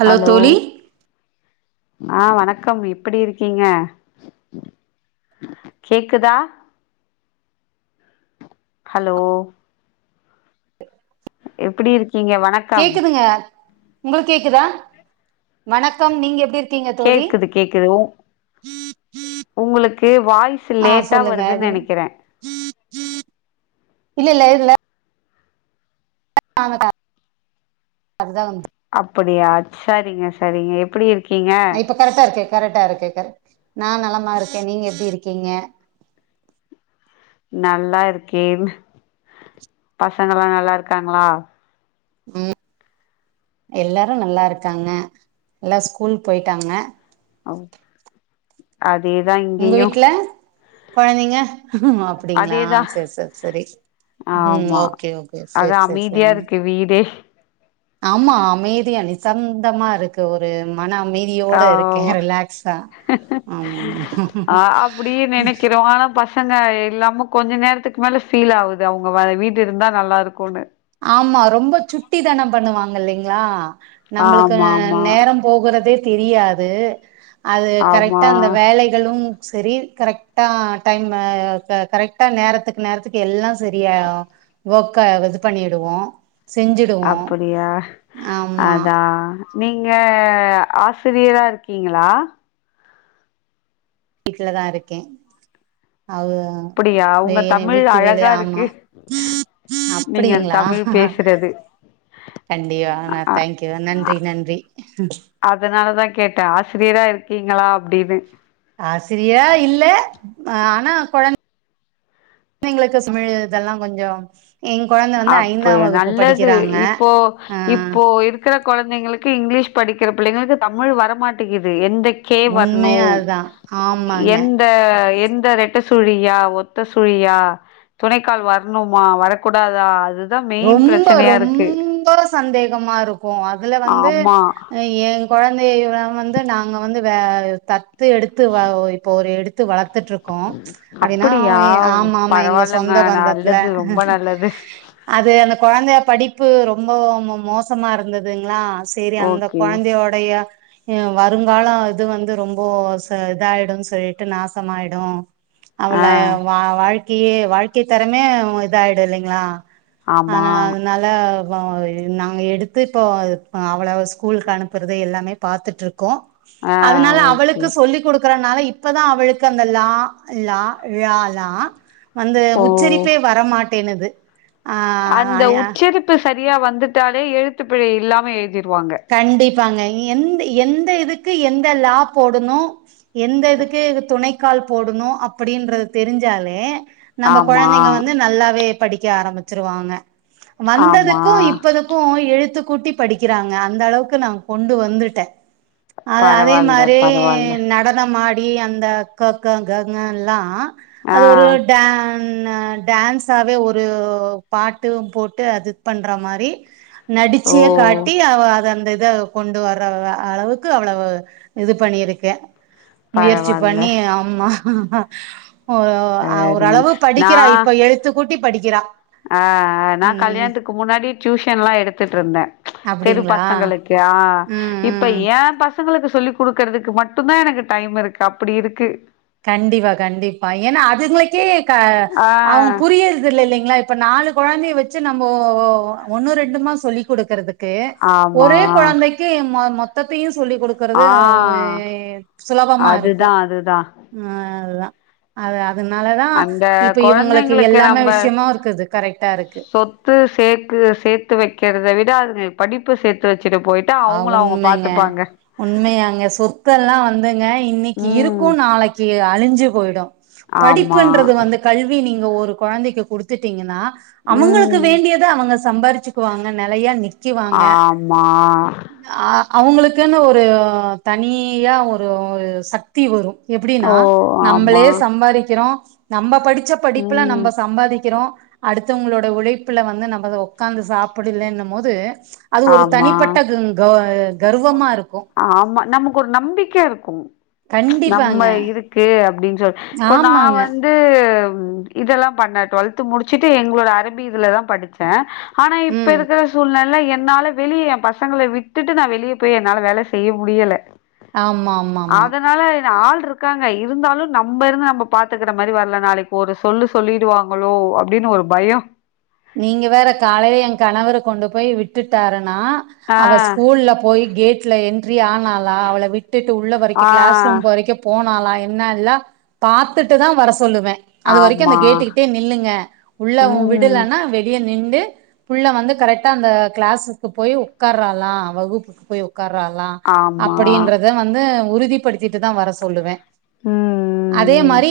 Hello தோழி, ஆ வணக்கம் எப்டி இருக்கீங்க கேக்குதா ஹலோ எப்டி இருக் கேக்குதுங்க உங்களுக் கேக்குதா வணக்கம் நீங்க எப்டிருக் கேக்குது கேக்குது உ உங்களுக் கேவ் ஆ சொல்லுங்க எதுன்னு இல்லல்ல இதுல [inaudible] அதுதா வந் அப்படியா சரிங்க செரிங்க எப்டிருக் இப்ப கரெக்டா இருக்கே கரெக்டாருக்கு கரெக் நா நலமாருக்கே நீங்க எப்டிருக்கீங்க நல்லா இருக்கேன் பசங்கலா நல்லாருக்காங்ளா ம் எல்லாரூ நல்லாருக்காங்க எல்லா ஸ்கூல் போயிட்டாங்க ஓ அத் தேதா இங்கேயூ கொழந்தங்க அப்படிங்களா சரி சரி சரி ம் ஆமா ஓகே ஓகே அதா சரி சரி அமைதியா சரிங்க இருக்கு வீடே ஆமா அமைதியா நிசந்தமா இருக்கு ஒரு மன அமைதியோட இருக்கேன் ஆ ரிலாக்ஸா ஆமா ஆஹ் அப்புடியே நினைக்கிறோம் ஆனா பச பசங்க இல்லாம கொஞ்ச நேரத்துக்கு மேல ஃபீல் ஆகுது அவங்க வீட்டு இருந்தா நல்லா இருக்கும்னு ஆமா ரொம்ப சுட்டி தனம் பண்ணுவாங்க இல்லைங்களா நம்மளுக்கு ஆமா ஆமா நேரம் போகறதே தெரியாது அது ஆமா கரெக்டா அந்த வேலைகளும் சரி கரெக்டா டைம் கரெக்ட்டா நேரத்துக்கு நேரத்துக்கு எல்லாம் சரியா [unintelligible] பண்ணிடுவோ செஞ்சிடுவோ அப்புடியா ஆமா அதான் நீங்க ஆசிரியரா இருக்கீங்களா வீட்டுலதான் இருக்கேன் அ அப்படியா உங்க என் தமிழ் வீட்டு வேல அழகா இருக்கு ஆமாம் நீங்கள் அப்படிங்களா தமிழ் பேசுறது கண்டிப்பா ந அ தேங்க்யூ அ நன்றி நன்றி கேட்ட ஆசிரியரா இருக்கீங்களா அப்டின்னு ஆசிரியா இல்ல ஹ ஆனா குழந்தை குழந்தைங்களுக்கு தமிழ் இதெல்லாம் கொஞ்சம் அப்படிய நல்லது இப்போ ஆ இப்போ இருக்கிற குழந்தைங்களுக் கு இங்கிலீஷ் படிக்கிற பிள்ளைங்களுக்கு தமிழ் வரமாட்டேங்குது எந்த கே உண்மையா வரணும் அதுதா ஆமாங்க எந்த எந்த ரெட்ட சுழியா ஒத்த சுழியா துணைக்கால் வரணுமா வரக்கூ டதா அது ரொம்ப ரொம்ப சந்தேகமா இருக்கு அதுல வந்து ஆமா எ கொழந்தைய வந்து நாங்க வந்து வே தத் து எடுத்து வ இப்போ ஒரு எட் த்து வளத்துட்டு இருக்கோ ப்ச் அப்டின்னா அப்படியா ஆமா ஆமா எங்க பரவாயில்லங்க சொந்த பந்தத்துல நல்லது ரொம்ப நல்லது அந்த கொழந்த படிப்பு ரொம்ப மோசமா இருந்ததுங்ளா சேரி அந்த ஓகே கொழந்தையோடைய ய வருங்காலோ இது வந்து ரொம்ப இதாயிடுன் சொல்டு நாசமாயிடு அவள ஆ வா வாழ் கையே வாழ்க்கை தரமே இதாயிடு இல்லைங்ளா ஆமா ஆனா அதனால நாங்க எடுத்து இப்பொ அவள ஸ்கூலுக்கு அனுப்புறது எல்லாமே பாத்துட்ருக்கோ கோ ஆ அதனால ஓகே அவளுக்கு சொல்லிக்குடு இருக்கறனால இப்பதா அவளுக்கு அந்த லா ளா ழ வந்து ஓ உச்சரிப்பே வர மாட் டேனுது அந்த உச்சரிப்பு சரியா வந்துட்டாலே எழுத்துப்பிழை இல்லாம எழுதி கண்டிப்பாங்க எந்த எந்த இதுக் கு எந்த லா போடணு எந்த இதுக்கு துணை கால் போடணு அப்படின்றது தெரிஞ்சாலே நம்ப ஆமா கொழந்தைங்க வந்து நல்லாவே படிக்க ஆரம்பிச்சிருவாங்க ஆமா வந்ததுக்கும் இப்பதுக்கும் எழுத்து கூட்டி படிக்கிறாங் க அந்த அளவுக்கு நா கொண்டு வந்துட்டே அது அதே பரவால்ல மாரி பரவால்ல நடனமாடி அப்டி அந்த கக ஙங லா ஆ அது ஒரு டா டான்ஸாவே ஒரு பாட்டு போட்டு அது பண்ற மாரி ஓ நடிச்சே காட்டு அத அந்த இத கொண்டு வர்ற அளவுக்கு அவ்வளவு இது பண்ணியிருக்கே முயற்சி பரவால்ல பண்ணி ஆமா ஓ சரி ஓரளவு நா படிக்கிறா இப்ப எழுத்துக்கூட் [unintelligible] படிக்கிறா ஆ நா ம் கல்யாணத்துக்கு முன்னாடி டியூஷன்லா எடுத்துட்டுருந்தே தெரு அப்டிங்களா பசங்களுக்கு ஆ ம் இப்ப ம் ஏம் பசங்களு பசங்ளுக்கு சொல்லி் கொடுக்கறதுக்கு மட்டும்தான் எனக்கு டைம் இருக்கு அப்டி இருக்கு கண்டிப்பா கண்டிப்பா ஏன்னா அதுங்களுக்கே க அவங் ஆ புரியறது இல்லைங்களா இப்ப நாலு குழந்தைய வச்சு நம்ம ஒன்னு ரெண்டுமா சொல்லி கொடுக்கறது ஓகே ஆமா ஒரே குழந்தைக்கு மொ மொத்த [unintelligible] சொல்லி் கொடுக்கறது ஆ அவங்க சுலபமா அதுதா இருக்கும் அதுதா ம்ஹா அதுதா அதா அந்த குழந்தைங்களுக்கு எல்லாமே நம்ம விஷயமா இருக்குது கரெக்டா இருக்கு சொத்து சேர்க்கு சேர்த்து வைக்கிறத விட விட படிப்பு சேர்த்து வச்சு அது உண்மைங்க உண்மையாங்க சொத்தெல்லாம் வந்துங்க இன்னைக்கு ம் இருக்கும் நாளைக்கு அழிஞ்சு போயிடும் ஆமா படிப்புன்றது வந்து கல்வி நீங் இந்த ஒரு குழந்தைக்கு கொடுத்துட்டீங்கன்னா அவங்களுக்கு ம் வேண்டியது அவங்க சம்பாதிச்சுக்குவாங்க நிலையா நிக் ஆமா அ அவங்களுக்குன்னு ஒரு தனியா ஒரு சக்தி வரும் எப்டின்னா ஓ ஆமா நம்மளே சம்பாதிக்கிறோ நம்ம படிக் படிச்ச படிப்புல ம் நம்ம சம்பாதிக்கிறோம் அடுத்தவங்களோட உழைப்புல வந்து நம்ம உட்காந்து சாப் அப்டி இல்லேன்னுபோது அது ஒரு ஆமா தனிப்பட் [unintelligible] கர்வமா இருக்கு ஆமா நமக்கு ஒரு நம்பிக்கை இருக்கும் நம்ம கண்டிப்பாங்க. இருக்கு அப்படின்னு சொ இப்போ நான் ஆமாங்க. வந்து ம் இதெல்லாம் பண்ணேன் டுவெல்த் முடிச்சுட்டு எங்களோட அரபி இதுலதான் படிச்சேன் ஆனா இப்ப ம். இருக்கிற சூழ்நிலைலே என் என்னால வெளியே என் பசங்களை விட்டுட்டு நான் வெளியே போய் என்னால வேலை செய்ய முடியலை ஆமா ஆமா ஆமா ஆள் இருக்காங்க இருந்தாலும் நம்ம இருந்து நம்ம பார்த்துக்கிற மாதிரி வரல நாளைக்கு ஒரு சொல்லு சொல்லிடுவாங்களோ அப்படின்னு ஒரு பயம் நீங்க வேற காலையில என் கணவரை கொண்டு போய் விட்டுட்டாரு நான் ஆ அவ ஸ்கூல்ல போய் கேட்ல என் என்ட்ரி ஆனாளா அவளை விட்டுட்டு உள்ளே ஆ வரைக்கும் கிளாஸ் ரூம் வரைக்கும் போனாளா என்ன இல்ல பார்த்துட்டு தான் வர சொல்லுவேன் அது வரைக்கும் அந்த ஆமா கேட்டுக்கிட்டேயே நில்லுங்க உள்ள ம் விடலன்னா நின்று உள்ளே வந்து கரெக்டா அந்த கிளாஸுக்கு போய் உட்காராளா வகுப்புக்கு போய் உட்காராளா ஆமா அப்படின்றத வந்து உறுதிப்படுத்திட்டு தான் வர சொல்லுவேன் ம் ம் அதே ம் மாதிரி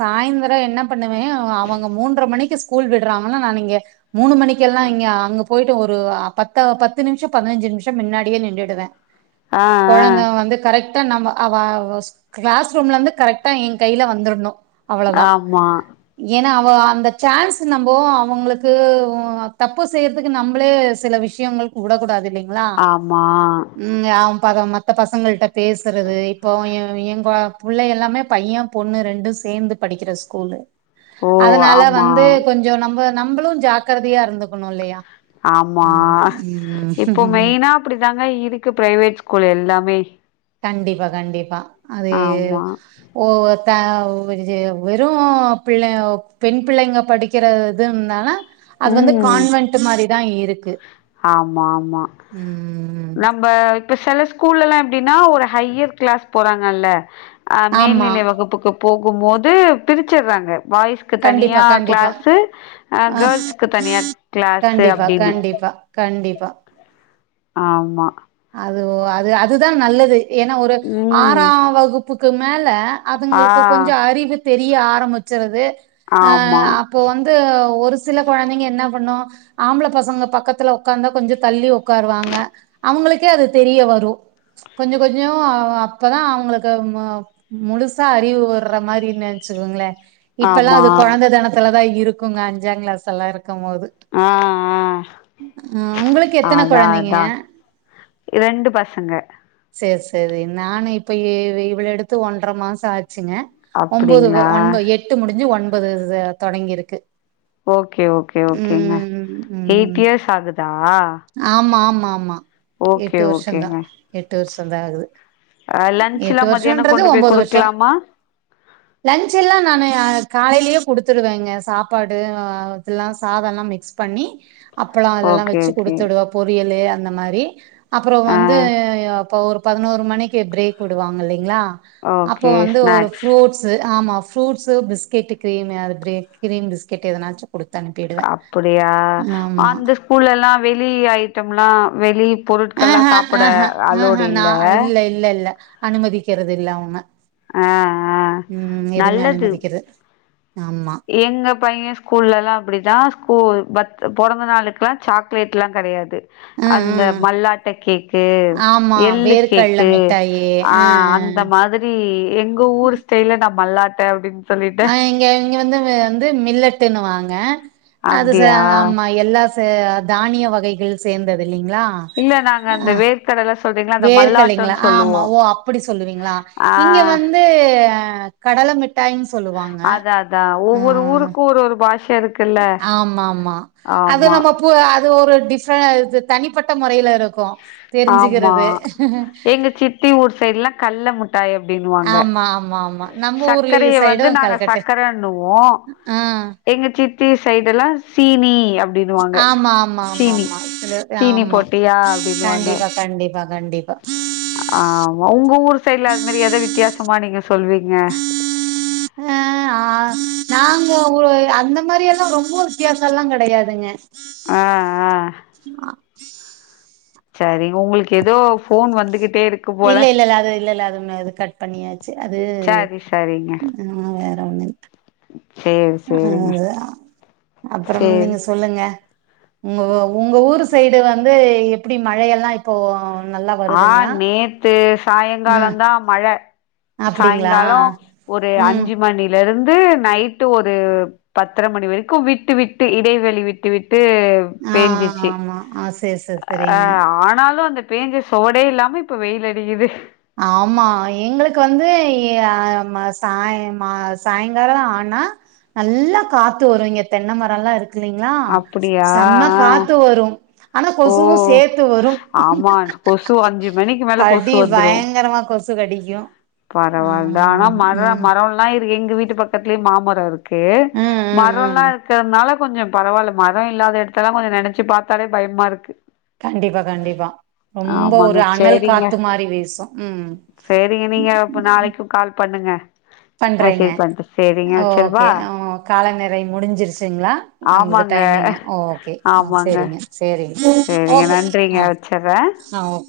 சாயந்திரம் என்ன பண்ணுவேன் அவங்க மூன்றை மணிக்கு ஸ்கூல் விடுறாங்க நான் இங்க மூணு மணிக்கெல்லாம் இங்க அங்க போயிட்டு ஒரு பத்த பத்து நிமிஷம் பதினஞ்சு நிமிஷம் மின்னாடியே நின்னுடுவேன் ஆ ஆ கொழந்த வந்து கரெக்ட் நம்ம அவ கிளாஸ் ரூம்ல இருந்து கரெக்டா என் கையில வந்துடணும் அவ்வளவு தான் ஆமா ஏன்னா இப்ப அந்த சான்ஸ் நம் இப்போ அவங்களுக்கு தப்பு செய்யறதுக்கு நம்மளே சில விஷயங்களுக்கு விடக்கூடாது இல்லைங்க ஆமா ப மத்த பசங்கள்ட்ட பேசுறது இப்போ எங்க புள்ளை எல்லாம் எல்லாமே பையன் பொண்ணு ரெண்டும் சேர்ந்து படிக்கிற ஸ்கூலு ஓ அதனால ஆமா வந்து நம்ம நம்மளும் ஜாக்கிரதையா இருந்துக்கணும் இல்லையா ஆமா ம் இப்போ ம் மெயினா அப்படிதாங்க இருக்கு பிரைவேட் ஸ்கூல் எல்லாமே கண்டிப்பா கண்டிப்பா அது ஆமா ஓ த வெறு பிள்ள பெண் பிள்ளைங்க படிக்கிற இதுன்னால அது வந்து ம் கான்வென்ட் மாரிதா இருக்கு ம் நம்ம இப்ப செல ஸ்கூல்லலா எப்டினா ஒரு ஹையர் கிளாஸ் போறாங்கல்ல ஆ ஆமா மேல்நிலை வகுப்புக்கு போ கும் போது பிரிச்சிர்றாங்க பாய்ஸ்க்கு கண்டிப்பா தனியா கண்டிப்பா கிளாஸு அ ஆ கேள்ஸ்க்கு தனியா கிளாஸு அப்டின்னு பா ஆமா அது அது அதுதா நல்லது ஏன்னா ஒரு ஆறா ம் வகுப் புக்கும் மேல ஆ அதுங்களுக்கு கொஞ்சோ அறிவு தெரிய ஆர முச்சறது அஹ் ஆமா அப்போ வந்து ஒரு சில கொழந்தைங்க என்ன பண்ணோ ஆம்பள பசங்க பக்கத்துல உக்காந்தா கொஞ்சொ தள்ளி ஒக்காருவாங்க அவுங்களுக்கே அது தெரிய வரோ கொஞ்சொ கொஞ்சொ அ அப்பதா அவங்களுக்கு முழுசா அறிவு வற்ற மாரி நெனச்சுக்கோங்களே இப்பல்லா ஆமா அது கொழந்த தனத்துல தா இருக்கோங்க அஞ்சாங் கிளாஸ் எல்லா இருக் க்கும் போது ஆ ஆ ம் உங்களுக்கு எத்தன குழந்தைங்க இரண்டு பசங்க சேர் சேரி நானு இப்ப இ இவ் இவ்வள எடுத்து ஒன்றர மாசோ ஆச் ச்சுங்க ஒம்போது ஒ அப்டிங்களா ஒன்ப எட்டு முடிஞ்சு இது ஒன்பது ச தொடங்கி இருக்கு ஓகே ஓகே ஓகேங்க எய்ட் ம் இயர்ஸ் ஆகுதா ஆமா ஆமா ஆமா ஓகே எட்டு வருஷந்தா ஓகேங்க எட்டு வருஷோ தா ஆகுது அ லன்ச்லா எட்டு மதியானோ வருஷோன்றது கொண்டு போய் ஒம்போது வருஷோ குடுக்கலாமா லன்ச்சுலா நானு காலைலியே குடுத்துடுவேங்க சாப்பாடு அ இதெல்லா சாதொல்லா மிக்ஸ் பண்ணி அப்பளோ அதெல்லா ஓகே வெச்சு ஓகே குடுத்துடுவா பொரியலு அந்த மாரி அப்ரோம் ஆ வந்து அப்போ ஒரு பதினோரு மணிக்கு பிரேக் விடுவாங்க இல்லலைங்களா அப்போ ஓகே வந்து ஒரு ஸ்நாக்ஸ் ஃரூட்ஸ் ஆமா ப்ரூட்ஸ்சு பிஸ்கட்டுக்கு கிரீம் அது கிரீம் பிஸ்கட் எதனாச்சும் அப்படியா ஆமா அந்த ஸ்கூல்ல எல்லா வெளி ஐட்டம் எல்லா வெளி பொருட்கள் எல்லா சாப்பிட ம்ஹ ஹ நா இல்ல இல்ல இல்ல அனுமதிகறது இல்ல அவுங்க ஆஹ் ஆஹ் நல்லது அனுமதிக்கிறது ஆமா எங்க பையன் ஸ்கூல்ல எல்லா அப்டிதா ஸ்கூல் பொறந்த நாளுக்குலா சாக்லேட் எல்லா கெடையாது ம் அந்த ம் மல்லாட்ட கேக்கு ஆமா எள்ளு வேர்க்கடல கேக்கு மிட்டாயி ஆ ஆஹ் அந்த ஆ மாதிரி எங்க ஊர் ஸ்டைல நா மல்லாட் அப்டின் ஆ எங்க இங்க வந்து வந்து மில்லட்டுன்னுவாங்க அது ச அப்படியா ஆமா எல்லா த தானிய வகைகள் சேந்தது இல்ல நாங்க அந்த வேர்க்கடல வேர்க்கலைங்களா ஆ ஆமா ஓ அப்படி சொல்லுவிங்களா ஆ இங்க வந்து கடல மிட்டாய்னு சொல்லுவாங்க அதான் அதான் ஒவ்வொரு ம் ஊருக்கும் ஒரு ஒரு பாஷை இருக்குல்ல ஆமாமா அது ஆமா நம்ம பு அது ஒரு டிஃப இது தனிப்பட்ட முறைல இருக்கு ஆமா தெரிஞ்சுக்கிறது எங்க சித்தி ஊர் சைடுல்லா கல்ல முட்டாய் அப்டினுவாங்க ஆமா ஆமா ஆமா நம்ம ஊர்லயே சக்கரைய வந்து சைடும் நாங்க கல்கட்டு சக்கரண்ணுவோ ஆ எங்க சித்தி தி சைடெல்லா சீனி அப் டின்னுவாங்க ஆமா ஆமா ஆமா சீனி ஆமா சில சீனி ஆமா போட்டியா அப்டி கண்டிப்பா கண்டிப்பா கண்டிப்பா ஆமா உங்க ஊர் சைட்ல அது மாரி எத வித்தியாசமா நீங்க சொல்விங்க ஆ ஆ நாங்க ஒ அந்த மாரி எல்லா ரொம்ப வித்தியாச எல்லா கெடையாதுங்க ஆ ஆ சரி உங்களுக்கு எதோ இல்ல இல்ல இல்ல அது இல்ல இல்ல அது ன் அது கட் பண்ணியாச்சு அது சரி சரிங்க ஆ வேற ஒன்னு சேரி ஆ சேரிங்க அப்பறம் சேரி நீங்க சொல்லுங்க உங்க உங்க ஊரு சைடு வந்து எப்டி மழையெல்லா இப்போ நல்லா ஆ வருதுங்களா நேத்து ம் சாயங்காலந்தா மழ அப்டிங்களா சாய்ங்கால ஒரு ம் அஞ்சு மணில இருந்து நைட்டு ஒரு பத்தர மணி வரைக்கு விட்டு விட்டு இடைவெளி விட்டு விட் டு ஆ பேஞ்சிச்சு ஆமா ஆ சேரி சேரி செரிங்க ஆனாலு அந்த பேஞ்ச சொவடே இல்லாம இப்ப வெயில் அடிக்குது ஆமா எங்களுக்கு வந்து அ மா சாய் மா சாய்ங்கால ஆனா நல்லா காத்து வரு இங்க தென்ன மரல்லா இருக்கு கில்லிங்ளா அப்டியா செம ஆ காத்து வரு ஆனா ஓ கொசுவு சேத்து வரு ஆமா கொசு அஞ்சு மணிக்கு மேல கொசு கடி வ பயங்கரமா கொசு கடிக்கு ஆ, பரவால்ல. ஆனா மரம் ம் மரம்லாம் இருக்கு. எங்க வீட்டு பக்கத்துலயே மாமர இருக்கு க்கே ம் ம் மரம்ல்லா இருக்கிறதுனால கொஞ்சோம் பரவில்ல மரம் இல்லாத இடத்தெல்ல கொஞ்சம் நெனைச்சு பாத்தாலே பயம்மா இருக்கு கண்டிப்பா கண்டிப்பா ரொம்ப ஆமாங்க. ஒரு அனல் சரிங்க. காத்து மாரி வீசும் உம் சரிங்க. நீங்க அப்ப நாளைக்கும் கால் பண்ணுங்க. பண்றேங்க மெசேஜ் பண்ட்டு. சரிங்க வச்சிரவா? ஓகே ஓ காலநிறை முடிஞ்சிருச்சுங்களா நமது ஆமாங்க. டைமிங் ஓகே ஆஹ் செரிங்க செரிங்க செரிங்க நன்றிங்க வச்சர்றேன் ஆ ஓகே